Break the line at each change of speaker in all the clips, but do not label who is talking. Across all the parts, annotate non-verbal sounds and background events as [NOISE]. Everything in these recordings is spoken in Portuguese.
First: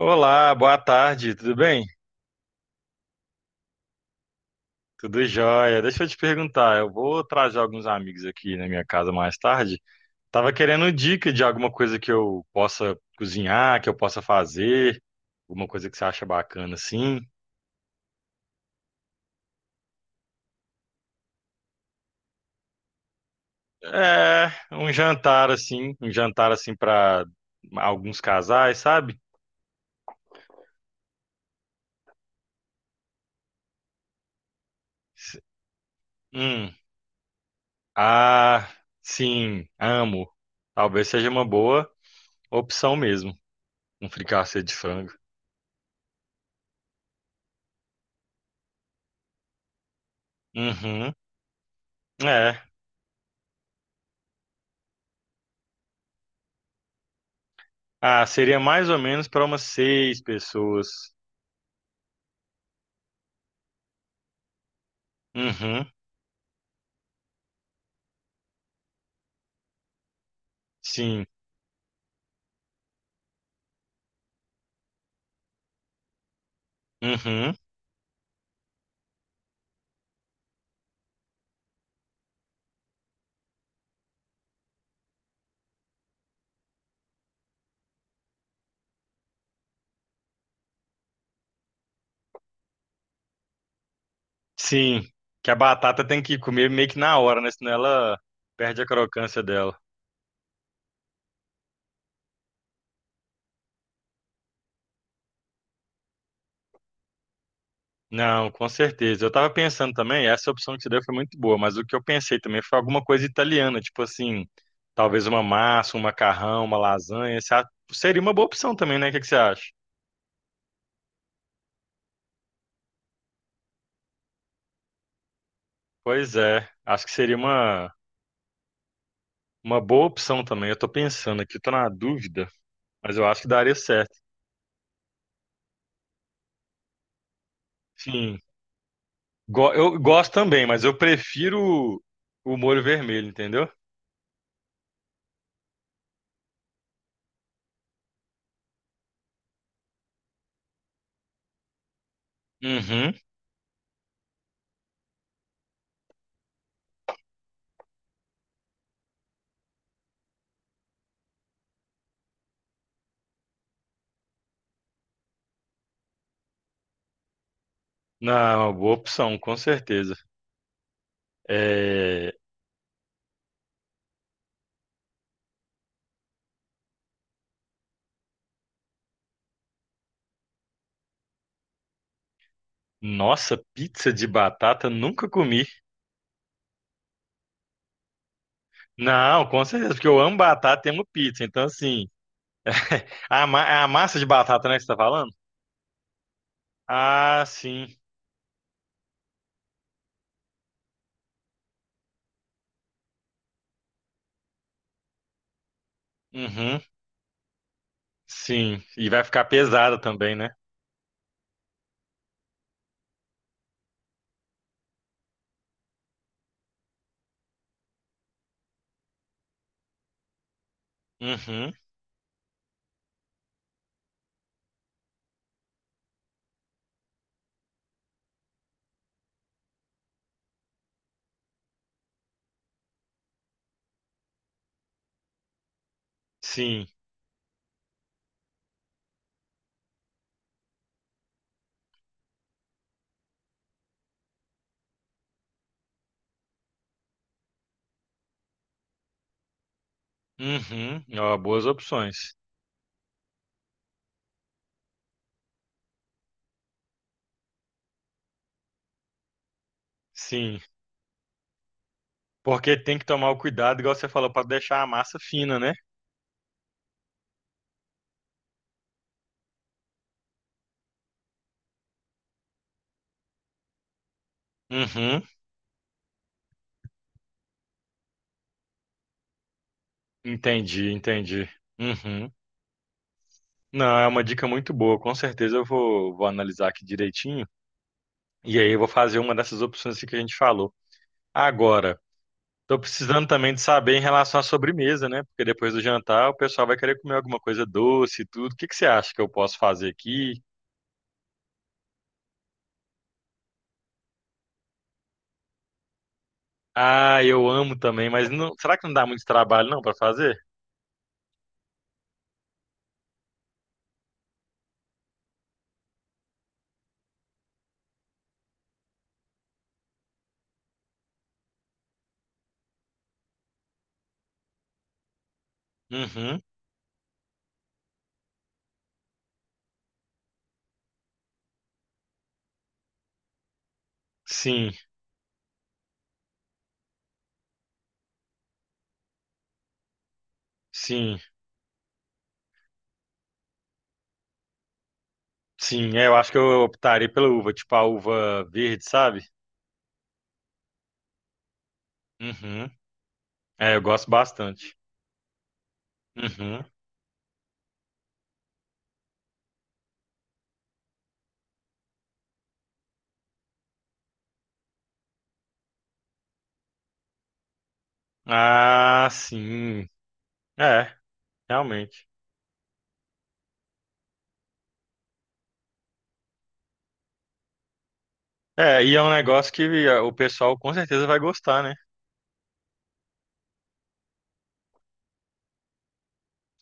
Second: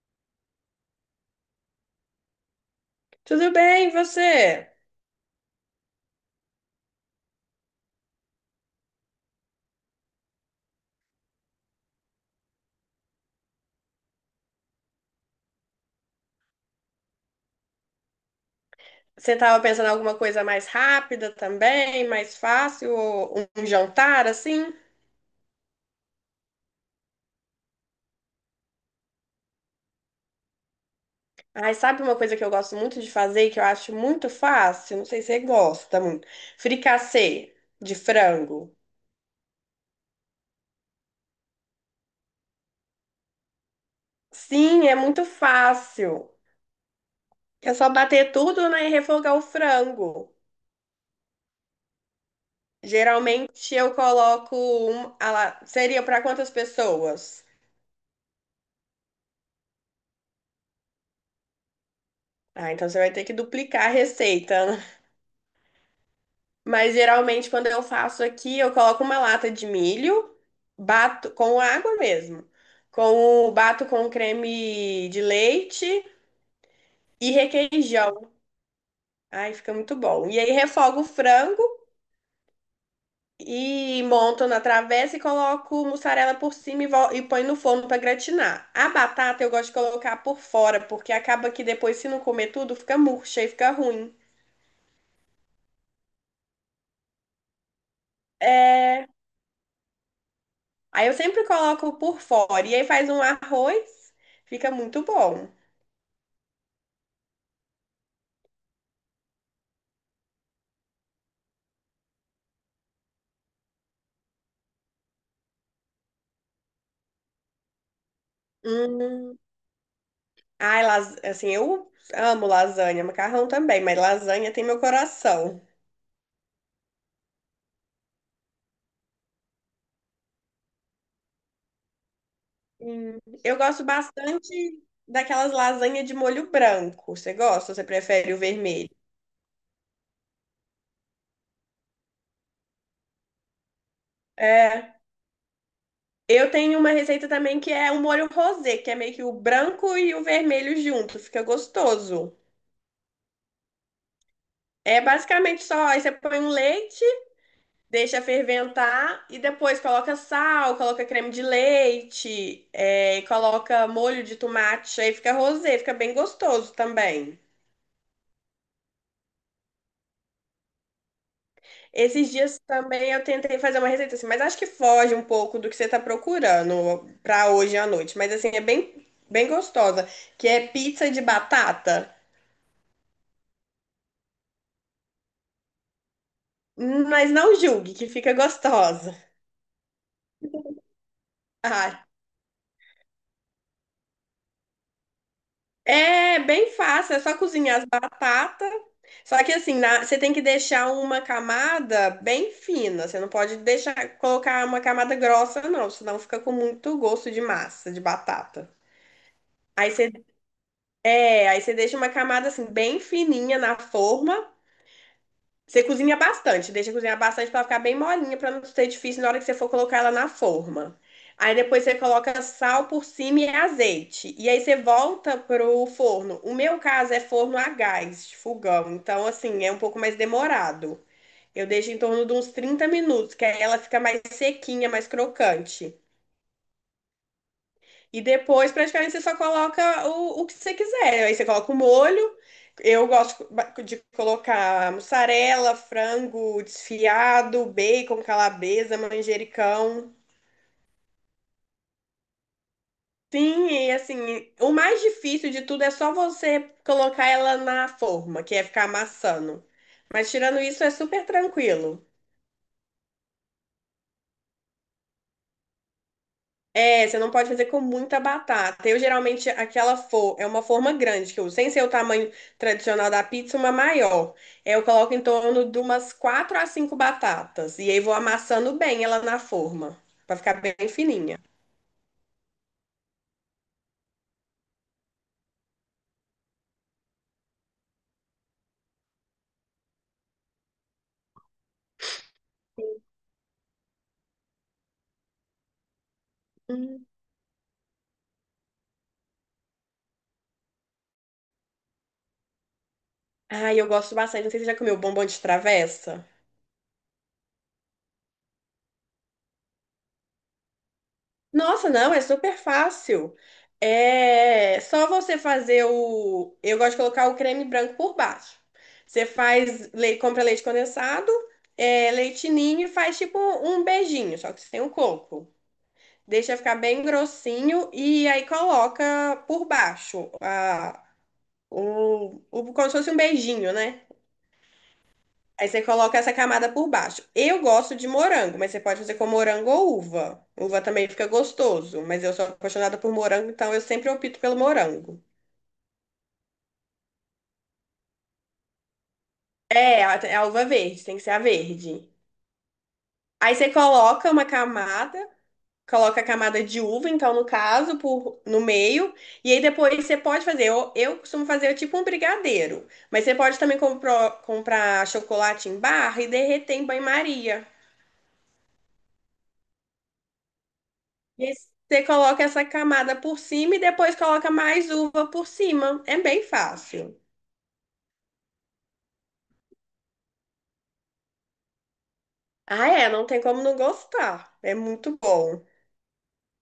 Olá, boa tarde, tudo bem?
Tudo bem, e você?
Tudo jóia. Deixa eu te perguntar, eu vou trazer alguns amigos aqui na minha casa mais tarde. Tava querendo dica de alguma coisa que eu possa cozinhar, que eu possa fazer, alguma coisa que você acha bacana assim.
Você estava pensando em alguma coisa mais rápida também, mais fácil, ou um jantar
É,
assim?
um jantar assim para alguns casais, sabe?
Ai, sabe uma coisa que eu gosto muito de fazer, e que eu acho muito fácil? Não sei se você
S-
gosta muito.
Hum,
Fricassê de
ah,
frango.
sim, amo. Talvez seja uma boa opção mesmo, um fricassê de
Sim, é
frango.
muito fácil. É só bater tudo, né, e refogar o frango.
Uhum, é.
Geralmente eu coloco ah lá, seria para quantas pessoas?
Ah, seria mais ou menos para umas 6 pessoas.
Ah, então você vai ter que duplicar a receita, né?
Uhum,
Mas geralmente quando eu faço aqui, eu coloco uma lata de milho,
sim.
bato com água mesmo, com o bato com creme de leite e
Uhum,
requeijão. Ai, fica muito bom. E aí refogo o frango e monto na travessa e coloco mussarela por cima e põe no forno para gratinar. A batata eu gosto de colocar por fora, porque acaba que depois se não comer tudo, fica murcha e fica ruim.
sim. Que a batata tem que comer meio que na hora, né? Senão ela perde a
É.
crocância dela.
Aí eu sempre coloco por fora e aí faz um arroz, fica muito bom.
Não, com certeza. Eu tava pensando também, essa opção que você deu foi muito boa, mas o que eu pensei também foi alguma coisa italiana, tipo assim, talvez uma massa, um macarrão, uma lasanha. Seria uma boa opção também, né? O que que você
Hum.
acha?
Ai, assim, eu amo lasanha, macarrão também, mas lasanha tem meu coração.
Pois é, acho que seria uma boa opção também. Eu tô pensando aqui, eu tô na dúvida, mas
Hum.
eu acho que
Eu
daria
gosto
certo.
bastante daquelas lasanhas de molho branco. Você gosta ou você prefere o
Sim.
vermelho?
Eu gosto também, mas eu prefiro o molho vermelho, entendeu?
É. Eu tenho uma receita também que é o molho rosé, que é meio que o branco e o vermelho junto, fica gostoso.
Uhum.
É basicamente só, aí você põe um leite, deixa ferventar e depois coloca sal, coloca creme de leite, e coloca molho de tomate, aí fica rosé, fica bem gostoso também.
Não, é uma boa opção, com certeza.
Esses
É...
dias também eu tentei fazer uma receita assim, mas acho que foge um pouco do que você tá procurando pra hoje à noite. Mas assim, é bem, bem gostosa, que é pizza de batata,
Nossa, pizza de batata nunca comi.
mas não julgue que fica gostosa. [LAUGHS]
Não, com certeza, porque eu amo batata e amo pizza. Então, assim,
Ah,
é a massa de batata, né, que você tá falando?
é bem fácil, é só
Ah,
cozinhar as
sim.
batatas. Só que assim, você tem que deixar uma camada bem fina. Você não pode deixar colocar uma camada grossa, não, senão fica com
Uhum.
muito gosto de massa, de batata.
Sim. E vai ficar
Aí
pesada
você,
também, né?
aí você deixa uma camada assim bem fininha na forma. Você cozinha bastante, deixa cozinhar bastante para ficar bem molinha, para não ser difícil na hora que você for colocar ela na forma. Aí
Uhum.
depois você coloca sal por cima e azeite. E aí você volta pro forno. O meu caso é forno a gás, fogão. Então, assim, é um pouco mais demorado. Eu deixo em torno de uns 30 minutos, que aí ela fica mais sequinha, mais crocante.
Sim.
E depois, praticamente, você só coloca o que você quiser. Aí você coloca o molho. Eu gosto de colocar mussarela, frango desfiado, bacon, calabresa, manjericão.
Uhum. Ó, boas opções.
Sim, e assim, o mais difícil de tudo é só você colocar ela na forma, que é ficar amassando. Mas
Sim.
tirando isso, é super tranquilo.
Porque tem que tomar o cuidado, igual você falou, para deixar a massa fina, né?
É, você não pode fazer com muita batata. Eu geralmente aquela for é uma forma grande que eu uso, sem ser o tamanho tradicional da pizza, uma maior. É, eu coloco em
Uhum,
torno de umas quatro a cinco batatas e aí vou amassando bem ela na forma, pra ficar bem
entendi,
fininha.
entendi. Uhum. Não, é uma dica muito boa. Com certeza eu vou analisar aqui direitinho. E aí eu vou fazer uma dessas opções aqui que a gente falou. Agora, tô precisando também de saber em relação à sobremesa, né? Porque depois do jantar o pessoal vai querer
Hum.
comer alguma coisa doce e tudo. O que que você acha que eu posso fazer aqui?
Ai, eu gosto bastante. Não sei se você já comeu bombom de travessa.
Ah, eu amo também, mas será que não dá muito trabalho não para fazer?
Nossa, não, é super fácil. É só você fazer o. Eu gosto de colocar o creme branco por baixo. Você compra leite condensado, leite ninho e faz tipo um beijinho, só que sem o coco.
Uhum.
Deixa ficar bem grossinho e aí coloca por baixo como se fosse um beijinho, né?
Sim,
Aí você coloca essa camada por baixo. Eu gosto de morango, mas você pode fazer com morango ou uva. Uva também
sim,
fica gostoso, mas eu sou apaixonada por morango, então eu sempre opto pelo morango.
sim. É, eu acho que eu optaria pela uva, tipo a uva verde, sabe?
É, é a uva verde, tem que ser a verde.
Uhum.
Aí você
É, eu gosto
coloca uma
bastante.
camada, coloca a camada
Uhum.
de uva, então no caso, no meio, e aí depois você pode fazer. Eu costumo fazer é tipo um brigadeiro, mas você pode também comprar chocolate em barra e derreter em banho-maria.
Ah, sim. É,
E aí você
realmente.
coloca essa camada por cima e depois coloca mais uva por cima. É bem fácil.
É, e é um negócio que o pessoal com certeza vai gostar, né?
Ah, é, não tem como não gostar. É muito bom.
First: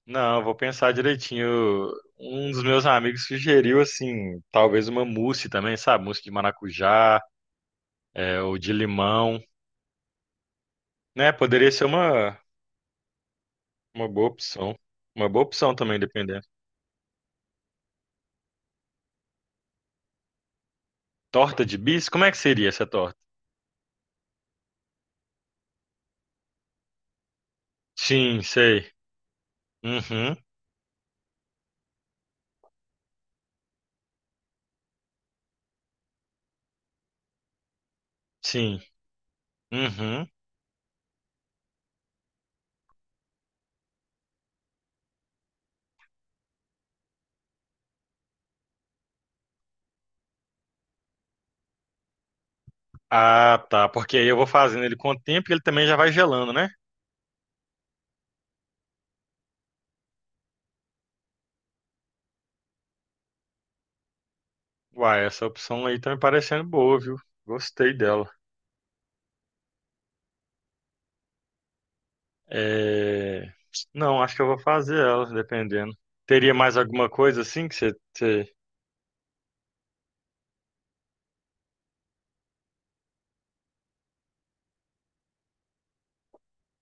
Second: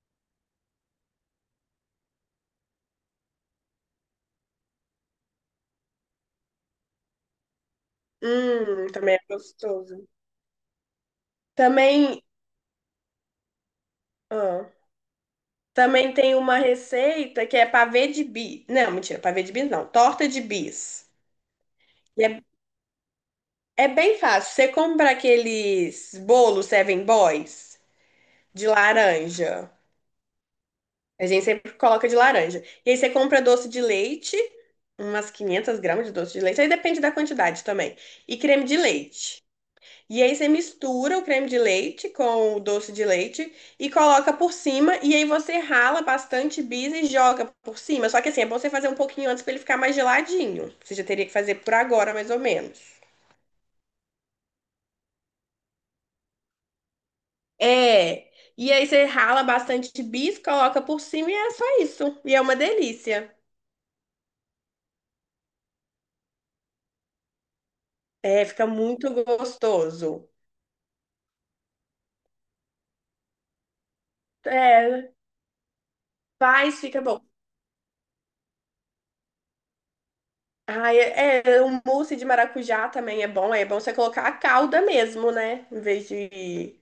Não, eu vou pensar direitinho. Um dos meus amigos sugeriu, assim, talvez uma mousse também, sabe? Mousse de maracujá, é, ou de
Também é
limão,
gostoso.
né? Poderia ser
Também.
uma boa
Ah,
opção. Uma boa opção também,
também tem
dependendo.
uma receita que é pavê de bis. Não, mentira, pavê de bis não. Torta de bis.
Torta de bis?
E
Como
é,
é que seria essa torta?
é bem fácil. Você compra aqueles bolos Seven Boys
Sim,
de
sei.
laranja.
Uhum,
A gente sempre coloca de laranja. E aí você compra doce de leite, umas 500 gramas de doce de leite, aí depende da quantidade também. E creme de
sim.
leite. E
Uhum.
aí você mistura o creme de leite com o doce de leite e coloca por cima. E aí você rala bastante bis e joga por cima. Só que assim, é bom você fazer um pouquinho antes para ele ficar mais geladinho. Você já teria que fazer por agora, mais ou menos.
Ah, tá. Porque aí eu vou fazendo ele com o tempo e ele também já vai gelando, né?
É. E aí você rala bastante bis, coloca por cima e é só isso. E é uma delícia.
Uai, essa opção aí tá me parecendo boa, viu? Gostei dela.
É, fica muito gostoso.
É... Não, acho que eu vou fazer
É,
ela, dependendo. Teria mais
fica
alguma
bom.
coisa assim que você?
Ai, o mousse de maracujá também é bom. É bom você colocar a calda mesmo, né? Em vez de...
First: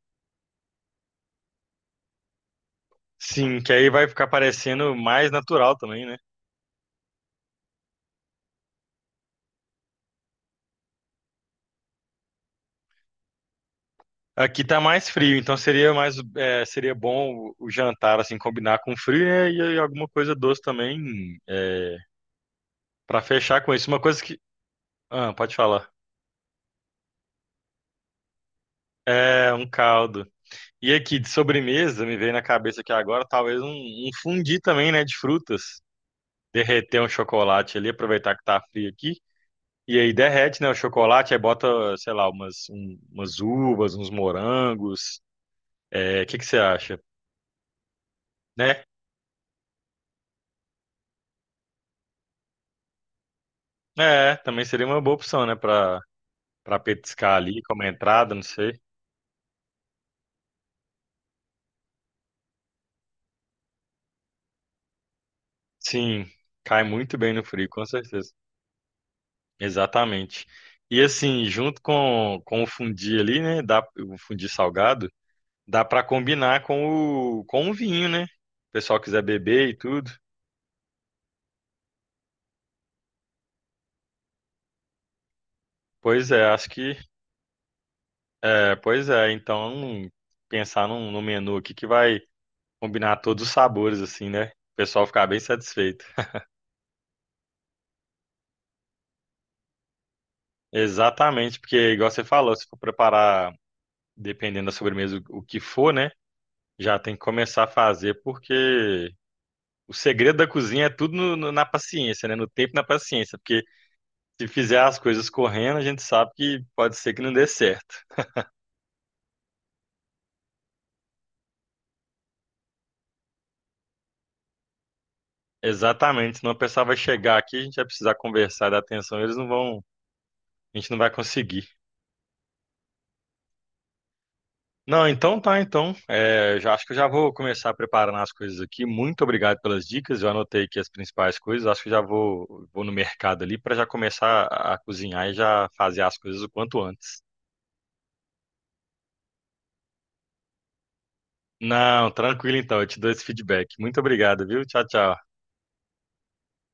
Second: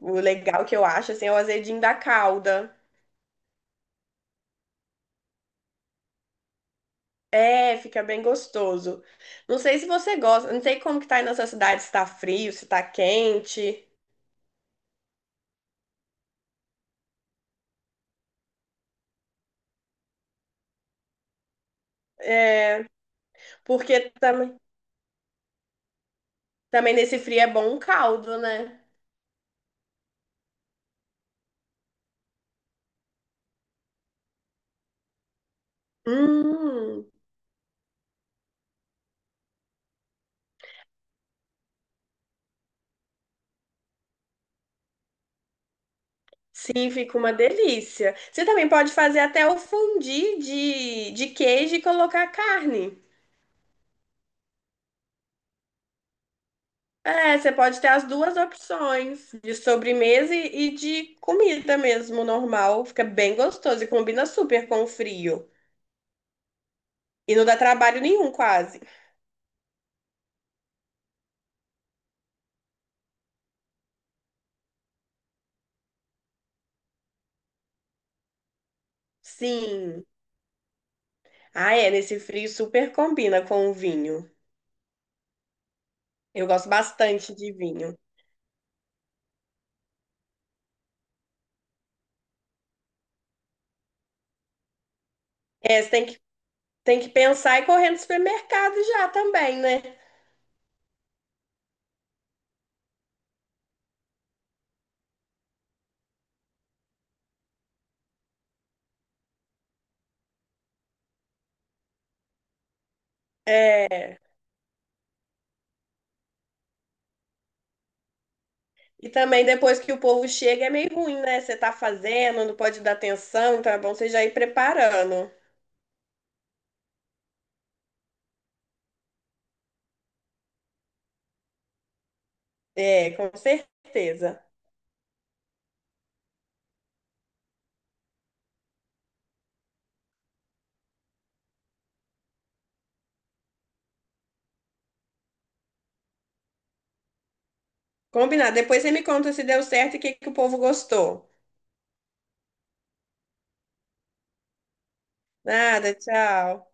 O legal que eu acho, assim, é o azedinho da calda.
Sim, que aí vai ficar parecendo mais natural também, né?
É, fica bem gostoso. Não sei se você gosta. Não sei como que tá aí na sua cidade, se tá frio, se tá quente.
Aqui tá mais frio, então seria mais, é, seria bom o jantar assim combinar com frio, né? E aí alguma coisa doce também, é,
É,
para fechar com isso. Uma
porque
coisa que,
também,
ah, pode falar.
também nesse frio é bom um caldo, né?
É um caldo. E aqui de sobremesa, me veio na cabeça aqui agora, talvez um fundi também, né, de frutas. Derreter
Hum.
um chocolate ali, aproveitar que tá frio aqui. E aí derrete, né, o chocolate, aí bota, sei lá, umas, umas uvas, uns morangos. É, o que que você
Sim,
acha?
fica uma delícia. Você também
Né?
pode fazer até o fondue de queijo e colocar carne.
É, também seria uma boa opção, né, pra
É,
petiscar
você
ali
pode
como
ter as
entrada,
duas
não sei.
opções, de sobremesa e de comida mesmo, normal. Fica bem gostoso e combina super com o frio.
Sim, cai muito bem
E
no
não dá
frio, com
trabalho
certeza.
nenhum, quase.
Exatamente. E assim, junto com o fundi ali, né, dá, o fundi salgado, dá pra combinar com o vinho, né? O pessoal quiser beber e
Sim.
tudo.
Ah, é, nesse frio super combina com o vinho.
Pois é,
Eu gosto
acho que
bastante de vinho.
é, pois é, então pensar num menu aqui que vai combinar todos os sabores assim, né? O pessoal ficar bem
É, você
satisfeito.
tem que pensar e correr no supermercado já também, né?
Exatamente, porque igual você falou, se for preparar dependendo da sobremesa o que for, né? Já tem que começar a fazer porque o segredo da cozinha é tudo na paciência, né? No tempo e na paciência, porque se fizer as coisas correndo, a gente sabe que pode ser que não dê certo.
E também depois que o povo chega é meio ruim, né? Você tá fazendo, não pode dar atenção, então é bom você já ir preparando.
Exatamente, senão o pessoal vai chegar aqui, a gente vai precisar conversar dar atenção, eles não vão, a gente não vai conseguir.
É, com certeza.
Não, então tá, então. É, já acho que eu já vou começar preparando as coisas aqui. Muito obrigado pelas dicas. Eu anotei aqui as principais coisas. Acho que já vou no mercado ali para já começar a cozinhar e já fazer as coisas o quanto antes.
Combinado. Depois você me conta se deu certo e o que que o povo gostou.
Não, tranquilo então, eu te dou esse feedback. Muito obrigado, viu? Tchau, tchau.
Nada, tchau.